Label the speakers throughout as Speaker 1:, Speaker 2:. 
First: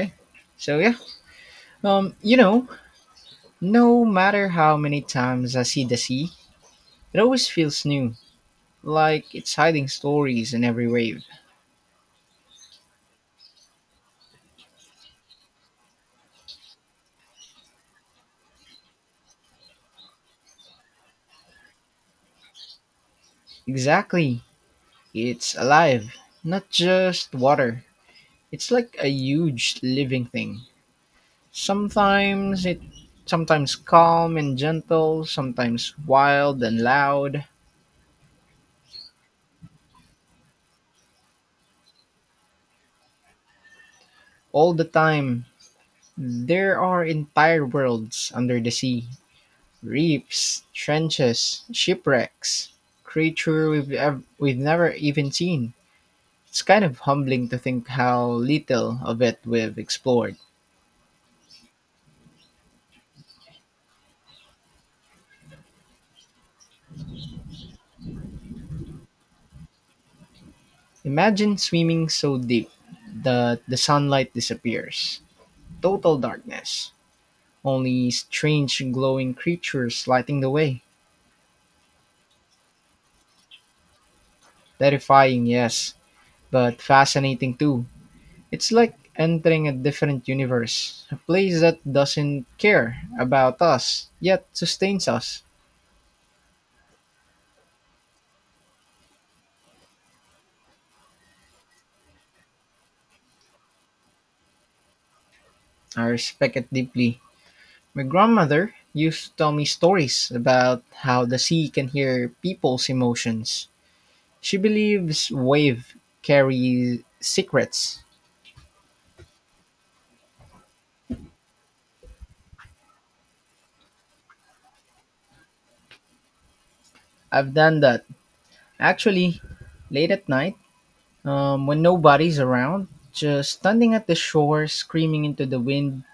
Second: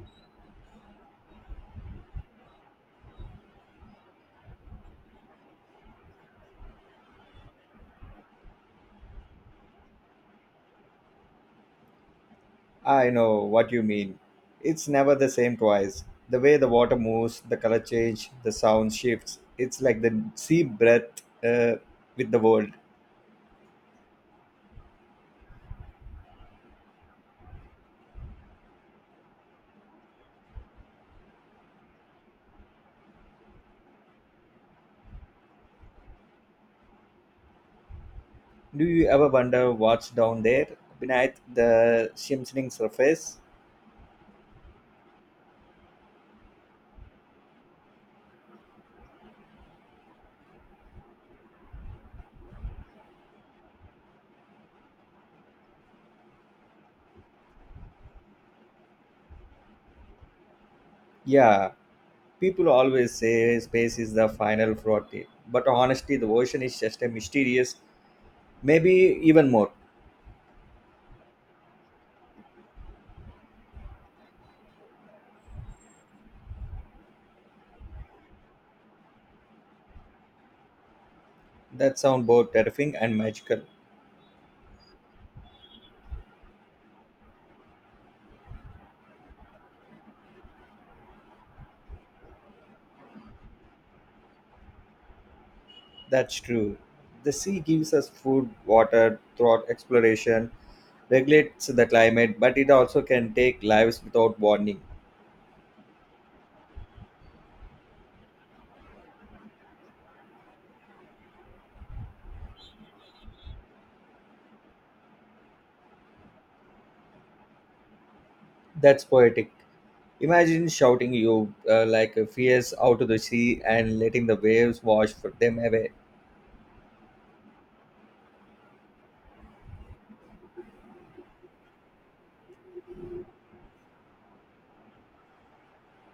Speaker 1: Okay. So yeah, um, you know, no matter how many times I see the sea, it always feels new, like it's hiding stories in every wave.
Speaker 2: I know what you mean. It's never the same twice. The way the water moves, the color change, the sound shifts. It's like the sea breath uh, with the world.
Speaker 1: Exactly, it's alive, not just water. It's like a huge living thing. Sometimes it, sometimes calm and gentle, sometimes wild and loud.
Speaker 2: Do you ever wonder what's down there beneath the shimmersing surface?
Speaker 1: All the time, there are entire worlds under the sea. Reefs, trenches, shipwrecks, we've never even seen. It's kind of humbling to think how little of it we've explored.
Speaker 2: Yeah, people always say space is the final frontier, but honestly, the ocean is just a mysterious, maybe even more.
Speaker 1: Imagine swimming so deep that the sunlight disappears. Total darkness. Only strange glowing creatures lighting the way.
Speaker 2: That sounds both terrifying and magical.
Speaker 1: Terrifying, yes, but fascinating too. It's like entering a different universe, a place that doesn't care about us, yet sustains us.
Speaker 2: That's true. The sea gives us food, water, throughout exploration regulates the climate, but it also can take lives without warning.
Speaker 1: I respect it deeply. My grandmother used to tell me stories about how the sea can hear people's emotions. She believes wave carry secrets.
Speaker 2: That's poetic. Imagine shouting you like a fierce out to the sea and letting the waves wash for them away.
Speaker 1: I've done that. Actually, late at night, when nobody's around, just standing at the shore screaming into the wind.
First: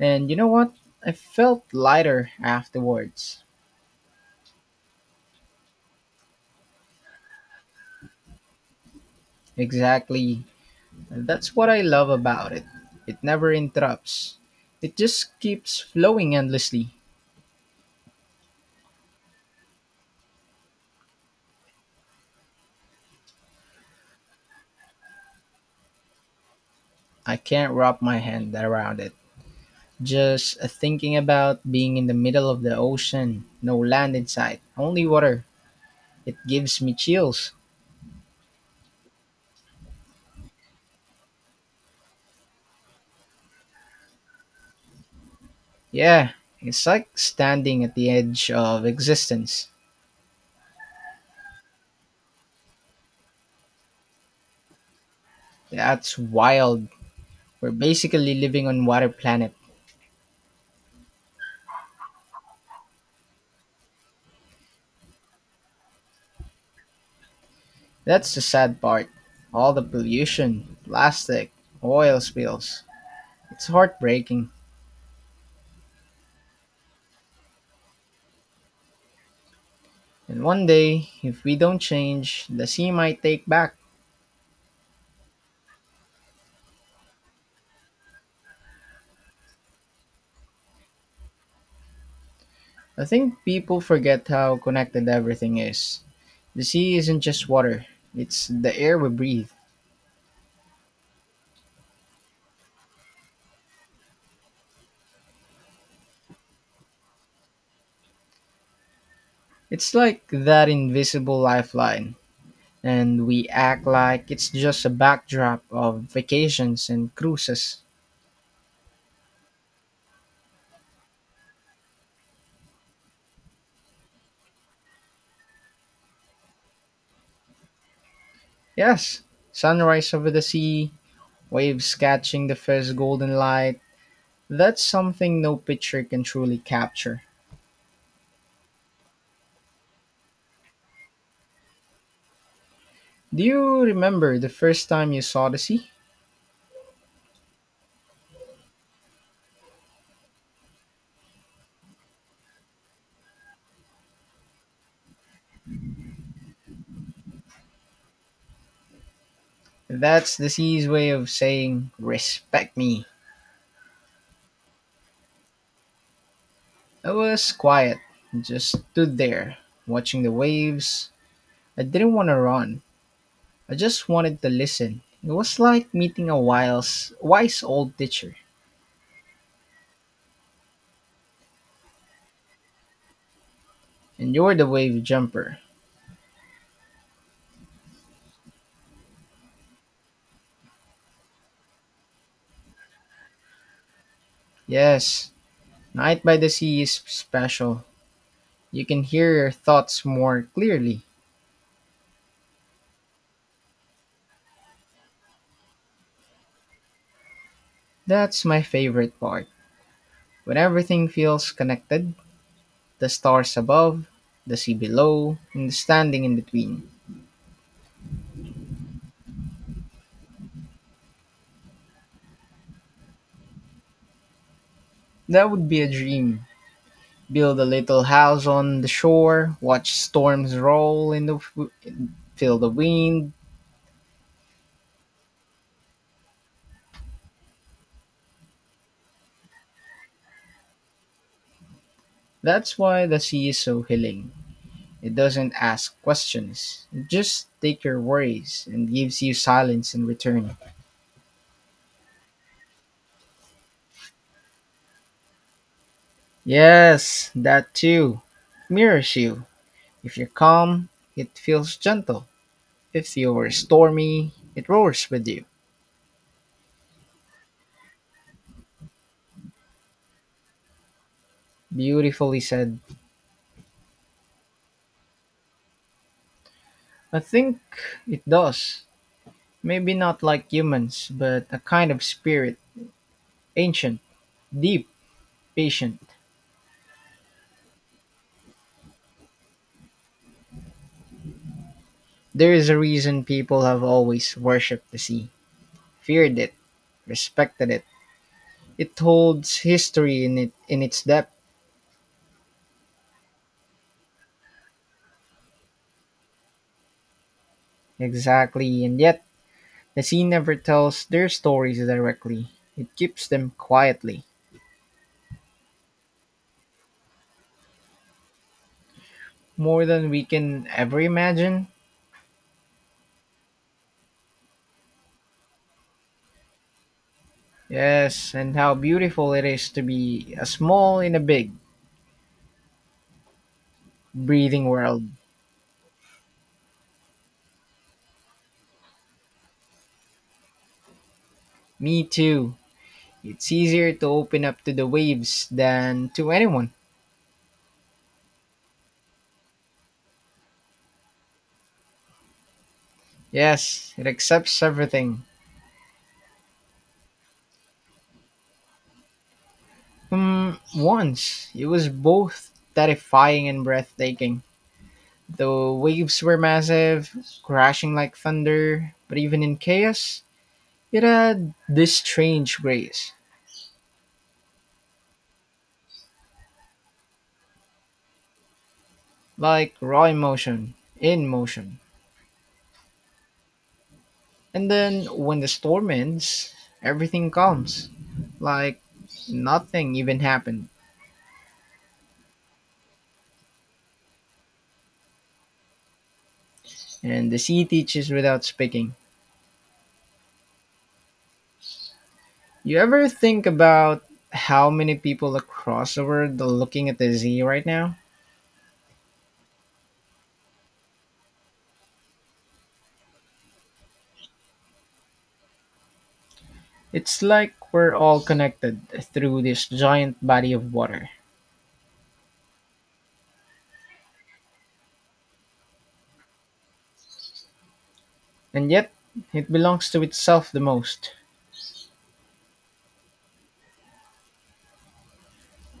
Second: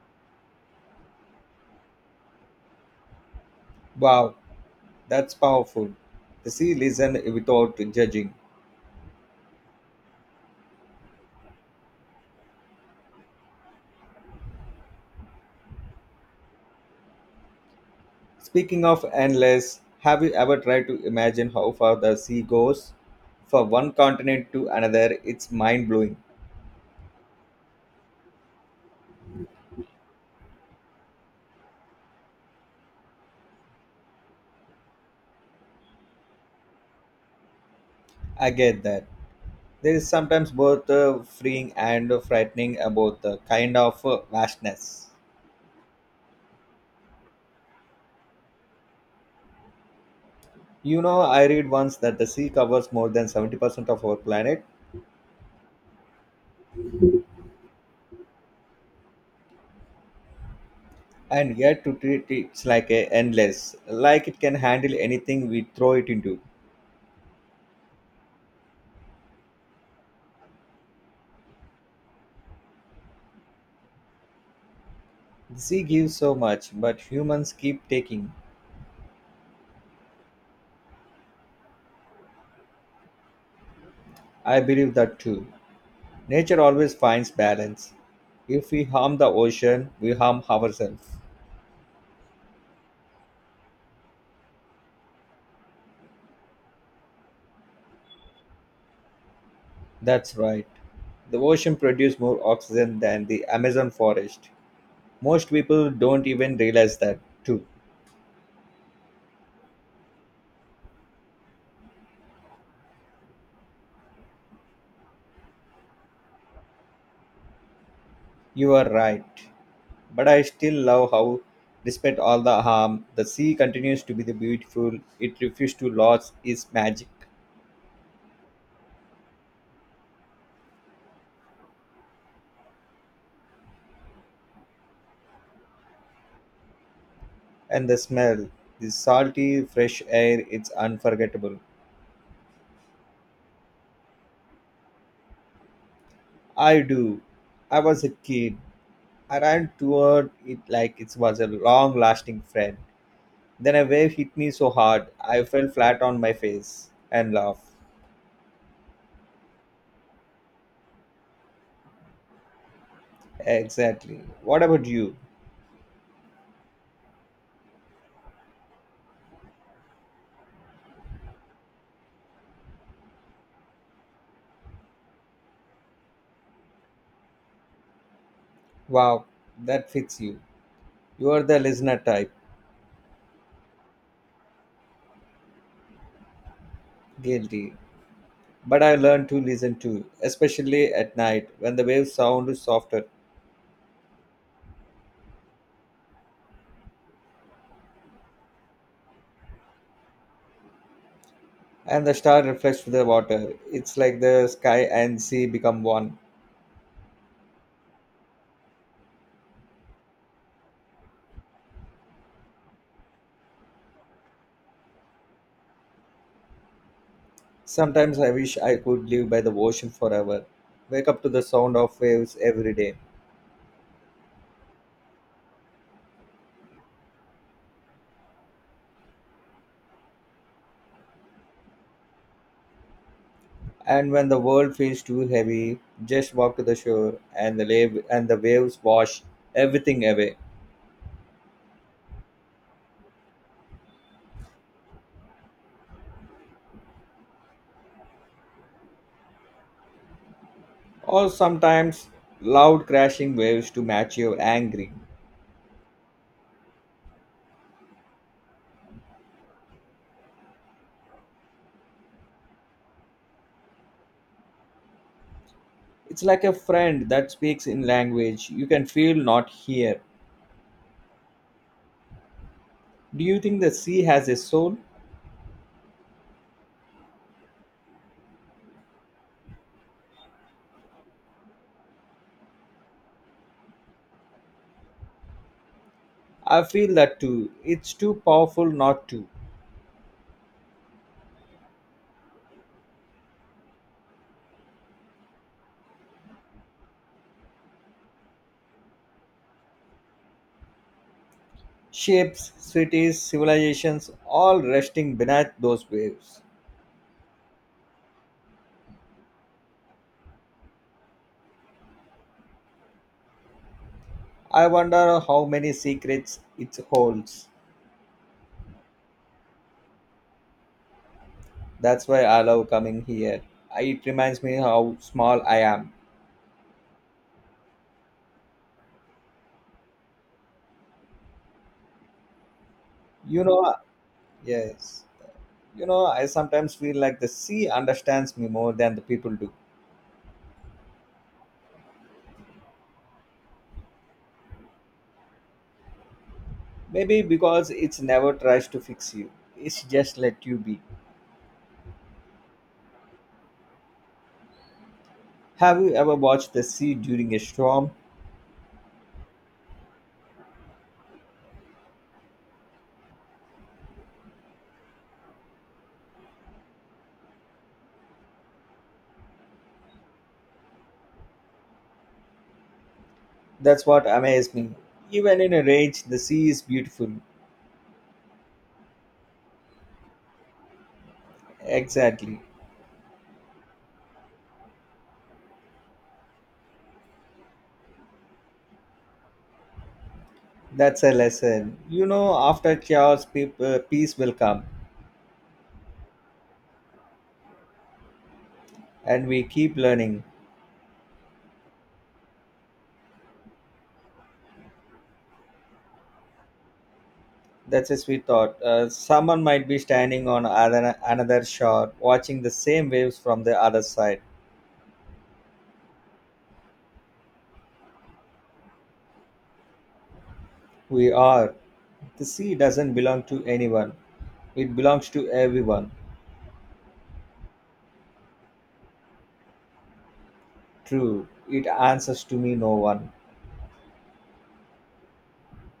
Speaker 1: And you know what? I felt lighter afterwards.
Speaker 2: Wow, that's powerful. The sea listens without judging.
Speaker 1: Exactly. That's what I love about it. It never interrupts. It just keeps flowing endlessly.
Speaker 2: Speaking of endless, have you ever tried to imagine how far the sea goes? From one continent to another, it's mind blowing.
Speaker 1: I can't wrap my hand around it. Just thinking about being in the middle of the ocean, no land in sight, only water. It gives me chills.
Speaker 2: I get that. There is sometimes both freeing and frightening about the kind of vastness.
Speaker 1: Yeah, it's like standing at the edge of existence.
Speaker 2: You know, I read once that the sea covers more than 70% of our planet,
Speaker 1: That's wild. We're basically living on water planet.
Speaker 2: and yet to treat it like a endless, like it can handle anything we throw it into.
Speaker 1: That's the sad part. All the pollution, plastic, oil spills. It's heartbreaking.
Speaker 2: The sea gives so much, but humans keep taking.
Speaker 1: And one day, if we don't change, the sea might take back.
Speaker 2: I believe that too. Nature always finds balance. If we harm the ocean, we harm ourselves.
Speaker 1: I think people forget how connected everything is. The sea isn't just water, it's the air we breathe.
Speaker 2: That's right. The ocean produces more oxygen than the Amazon forest. Most people don't even realize that, too.
Speaker 1: It's like that invisible lifeline, and we act like it's just a backdrop of vacations and cruises.
Speaker 2: You are right. But I still love how, despite all the harm, the sea continues to be the beautiful. It refuses to lose its magic.
Speaker 1: Yes, sunrise over the sea, waves catching the first golden light. That's something no picture can truly capture.
Speaker 2: And the smell, the salty, fresh air, it's unforgettable.
Speaker 1: Do you remember the first time you saw the sea?
Speaker 2: I do. I was a kid. I ran toward it like it was a long lasting friend. Then a wave hit me so hard, I fell flat on my face and laughed.
Speaker 1: That's the C's way of saying, respect me.
Speaker 2: Exactly. What about you?
Speaker 1: I was quiet, just stood there, watching the waves. I didn't want to run, I just wanted to listen. It was like meeting a wise old teacher.
Speaker 2: Wow, that fits you. You are the listener type.
Speaker 1: And you're the wave jumper.
Speaker 2: Guilty. But I learned to listen too, especially at night when the waves sound softer
Speaker 1: Yes, night by the sea is special. You can hear your thoughts more clearly.
Speaker 2: and the star reflects to the water. It's like the sky and sea become one.
Speaker 1: That's my favorite part. When everything feels connected, the stars above, the sea below, and the standing in between.
Speaker 2: Sometimes I wish I could live by the ocean forever, wake up to the sound of waves every day.
Speaker 1: That would be a dream. Build a little house on the shore, watch storms roll in the feel the wind.
Speaker 2: And when the world feels too heavy, just walk to the shore and the wave and the waves wash everything away.
Speaker 1: That's why the sea is so healing. It doesn't ask questions. It just take your worries and gives you silence in return.
Speaker 2: Or sometimes loud crashing waves to match your angry.
Speaker 1: Yes, that too. Mirrors you. If you're calm, it feels gentle. If you're stormy, it roars with you.
Speaker 2: It's like a friend that speaks in language you can feel not here.
Speaker 1: Beautifully said.
Speaker 2: Do you think the sea has a soul?
Speaker 1: I think it does. Maybe not like humans, but a kind of spirit, ancient, deep, patient.
Speaker 2: I feel that too. It's too powerful not to.
Speaker 1: There is a reason people have always worshipped the sea, feared it, respected it. It holds history in it in its depth.
Speaker 2: Ships, cities, civilizations all resting beneath those waves.
Speaker 1: Exactly, and yet the sea never tells their stories directly. It keeps them quietly,
Speaker 2: I wonder how many secrets it holds.
Speaker 1: more than we can ever imagine.
Speaker 2: That's why I love coming here. It reminds me how small I am.
Speaker 1: Yes, and how beautiful it is to be a small in a big,
Speaker 2: You know,
Speaker 1: breathing
Speaker 2: yes.
Speaker 1: world.
Speaker 2: You know, I sometimes feel like the sea understands me more than the people do.
Speaker 1: Me too. It's easier to open up to the waves than to anyone.
Speaker 2: Maybe because it's never tries to fix you. It's just let you be.
Speaker 1: Yes, it accepts everything.
Speaker 2: Have you ever watched the sea during a storm?
Speaker 1: Once, it was both terrifying and breathtaking. The waves were massive, crashing like thunder, but even in chaos, it had this strange grace,
Speaker 2: That's what amazed me. Even in a rage, the sea is beautiful.
Speaker 1: like raw emotion in motion.
Speaker 2: Exactly.
Speaker 1: And then when the storm ends, everything calms, like nothing even happened.
Speaker 2: That's a lesson. You know, after chaos, peace will come,
Speaker 1: And the sea teaches without speaking.
Speaker 2: and we keep learning.
Speaker 1: You ever think about how many people across the world are looking at the sea right
Speaker 2: That's
Speaker 1: now?
Speaker 2: a sweet thought. Someone might be standing on another shore, watching the same waves from the other side.
Speaker 1: It's like we're all connected through this giant body of water,
Speaker 2: We are. The sea doesn't belong to anyone. It belongs to everyone.
Speaker 1: and yet it belongs to itself the most.
Speaker 2: True, it answers to me no one.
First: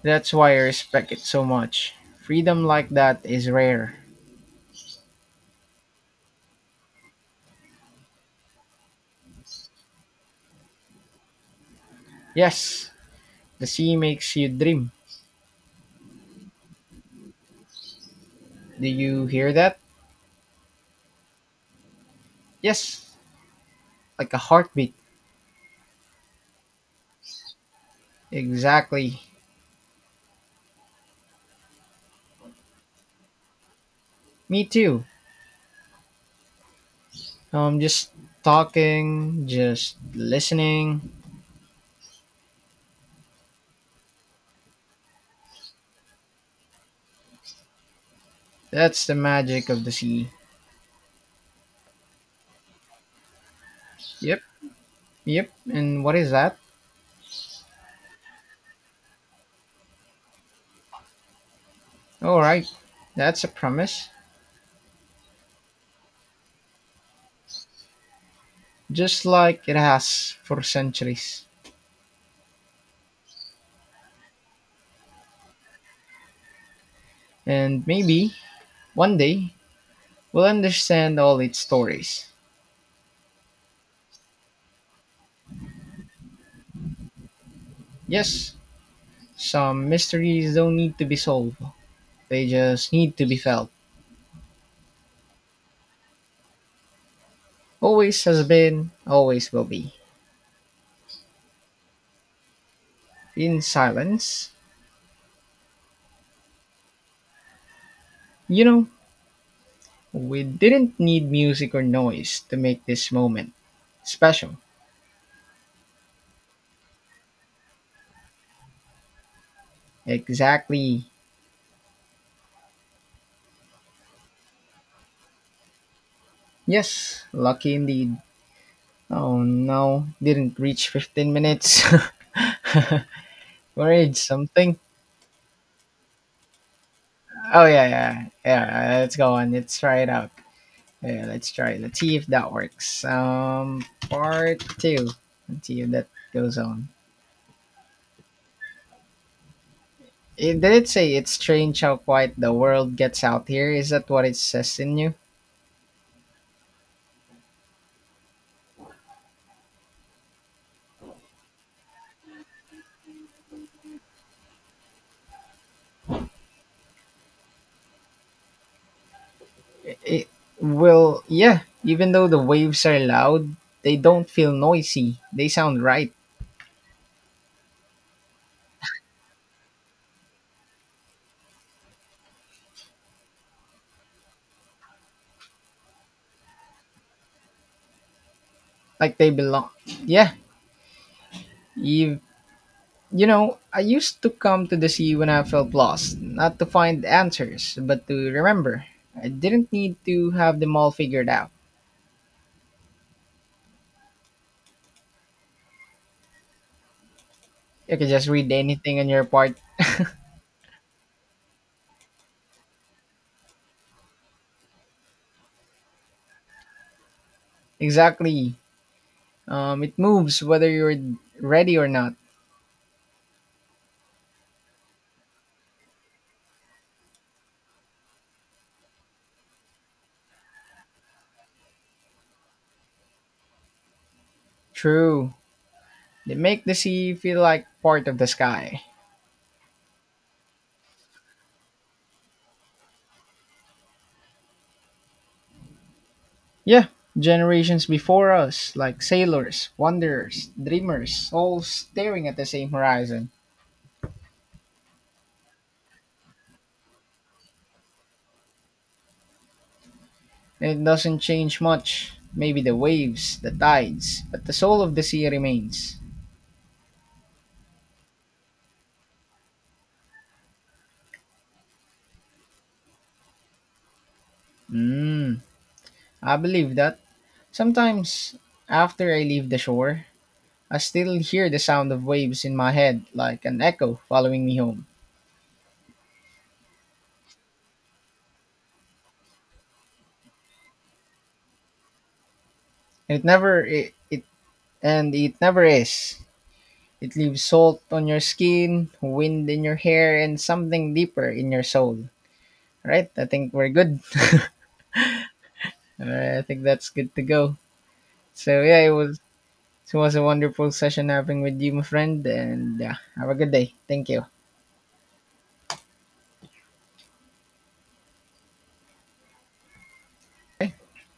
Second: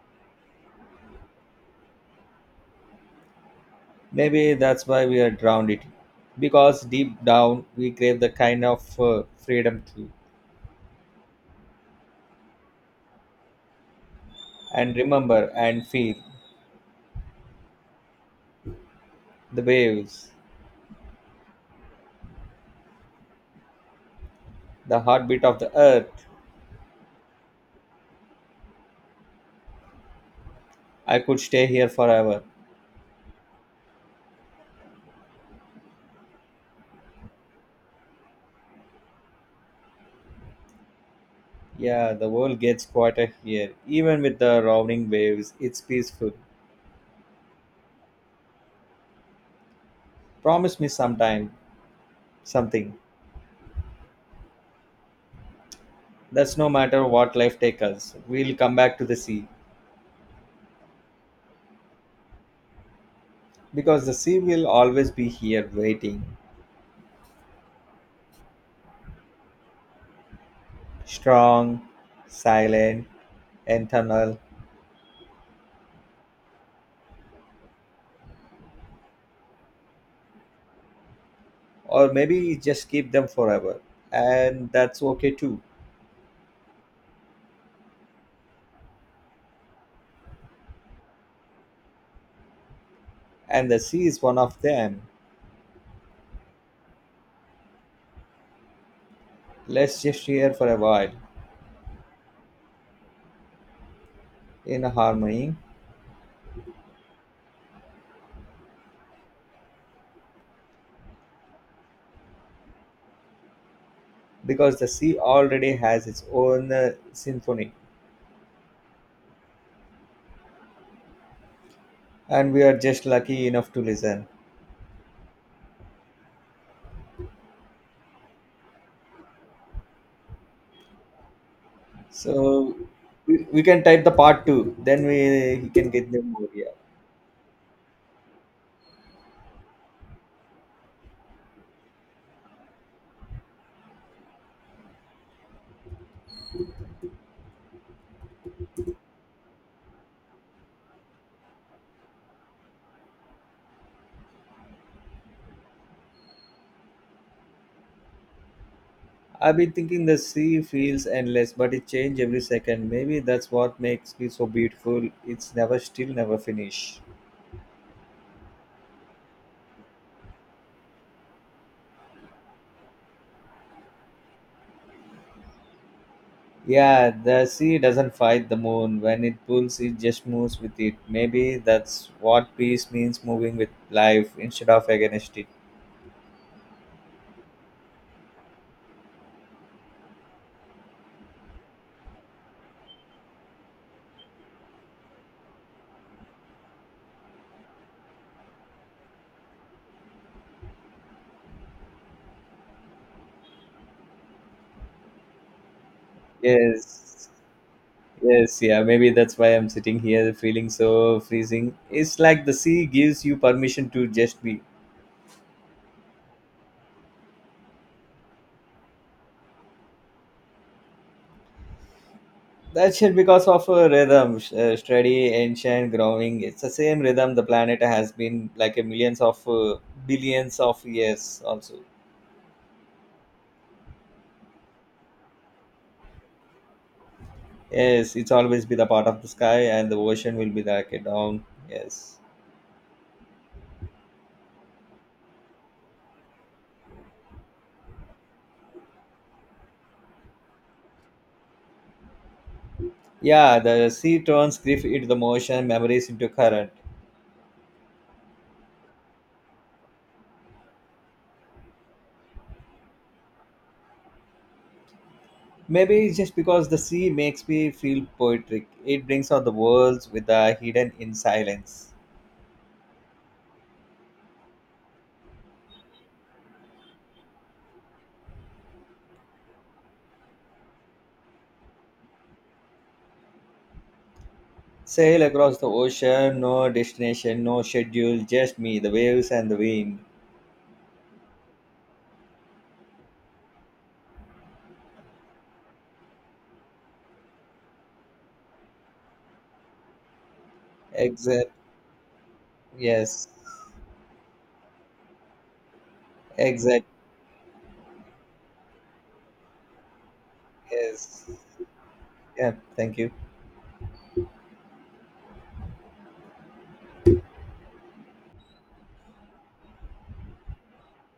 Speaker 1: That's why I respect it so much. Freedom like that is rare.
Speaker 2: Maybe that's why we are drowned it. Because deep down we crave the kind of freedom too.
Speaker 1: Yes, the sea makes you dream.
Speaker 2: And remember and feel
Speaker 1: Do you hear
Speaker 2: the
Speaker 1: that?
Speaker 2: waves,
Speaker 1: Yes, like a heartbeat.
Speaker 2: the heartbeat of the earth.
Speaker 1: Exactly.
Speaker 2: I could stay here forever.
Speaker 1: Me too. I'm just talking, just listening.
Speaker 2: Yeah, the world gets quieter here. Even with the roaring waves, it's peaceful.
Speaker 1: That's the magic of the sea.
Speaker 2: Promise me sometime something.
Speaker 1: Yep, yep. And what is
Speaker 2: That's
Speaker 1: that?
Speaker 2: no matter what life takes us. We'll come back to the sea.
Speaker 1: All right, that's a
Speaker 2: Because
Speaker 1: promise,
Speaker 2: the sea will always be here waiting.
Speaker 1: just like it has for centuries.
Speaker 2: Strong, silent, internal,
Speaker 1: And maybe one day we'll understand all its
Speaker 2: or
Speaker 1: stories.
Speaker 2: maybe just keep them forever. And that's okay too.
Speaker 1: Yes, some mysteries don't need to be solved, they just need to be felt.
Speaker 2: And the sea is one of them.
Speaker 1: Always has been, always will be.
Speaker 2: Let's just hear for a while
Speaker 1: In silence,
Speaker 2: in harmony
Speaker 1: you know, we didn't need music or noise to make this moment special.
Speaker 2: because the sea already has its own symphony
Speaker 1: Exactly.
Speaker 2: and we are just lucky enough to listen.
Speaker 1: Yes, lucky indeed. Oh no, didn't reach 15 minutes.
Speaker 2: So we can type the
Speaker 1: we
Speaker 2: part two,
Speaker 1: something.
Speaker 2: then we can get them more. Yeah.
Speaker 1: Oh yeah. Let's go on. Let's try it out. Yeah, let's try it. Let's see if that works. Part two. Let's see if that goes on. It did say it's strange how quiet the world gets out here. Is that what it says in you?
Speaker 2: I've been thinking the sea feels endless, but it changes every second. Maybe that's what makes it so beautiful. It's never still, never finish.
Speaker 1: It will. Yeah. Even though the waves are loud, they don't feel noisy. They sound right,
Speaker 2: Yeah, the sea doesn't fight the moon. When it pulls, it just moves with it. Maybe that's what peace means moving with life instead of against it.
Speaker 1: like they belong. Yeah, You, you know, I used to come to the sea when I felt lost, not to find answers, but to remember. I didn't need to have them all figured out.
Speaker 2: Yes.
Speaker 1: You could just read
Speaker 2: Yes, yeah,
Speaker 1: anything on
Speaker 2: maybe
Speaker 1: your
Speaker 2: that's why
Speaker 1: part.
Speaker 2: I'm sitting here feeling so freezing. It's like the sea gives you permission to just be.
Speaker 1: Exactly. It moves whether you're ready or not.
Speaker 2: That shit because of a rhythm, steady, ancient, growing. It's the same rhythm the planet has been like a millions of billions of years. Also,
Speaker 1: True. They make the sea feel like part
Speaker 2: yes,
Speaker 1: of the
Speaker 2: it's always be
Speaker 1: sky.
Speaker 2: the part of the sky, and the ocean will be like a down. Yes,
Speaker 1: Yeah, generations before us, like sailors, wanderers, dreamers, all staring at the same horizon.
Speaker 2: yeah, the sea turns grief into the motion, memories into current.
Speaker 1: It doesn't change much. Maybe the waves, the tides, but the soul of the sea remains.
Speaker 2: Maybe it's just because the sea makes me feel poetic, it brings out the worlds with the hidden in silence.
Speaker 1: Hmm. I believe that. Sometimes, after I leave the shore, I still hear the sound of waves in my head, like an echo following me home.
Speaker 2: Sail across the ocean, no destination, no schedule, just me, the waves and the wind.
Speaker 1: And it never it, it and it never is. It leaves salt on your skin, wind in your hair, and something deeper
Speaker 2: Exact.
Speaker 1: in your soul. All right, I
Speaker 2: Yes.
Speaker 1: think we're good. All right, I think
Speaker 2: Exact.
Speaker 1: that's good to go. So yeah, it was a wonderful session
Speaker 2: Yes.
Speaker 1: having with you, my friend,
Speaker 2: Yeah.
Speaker 1: and
Speaker 2: Thank
Speaker 1: yeah,
Speaker 2: you.
Speaker 1: have a good day. Thank you.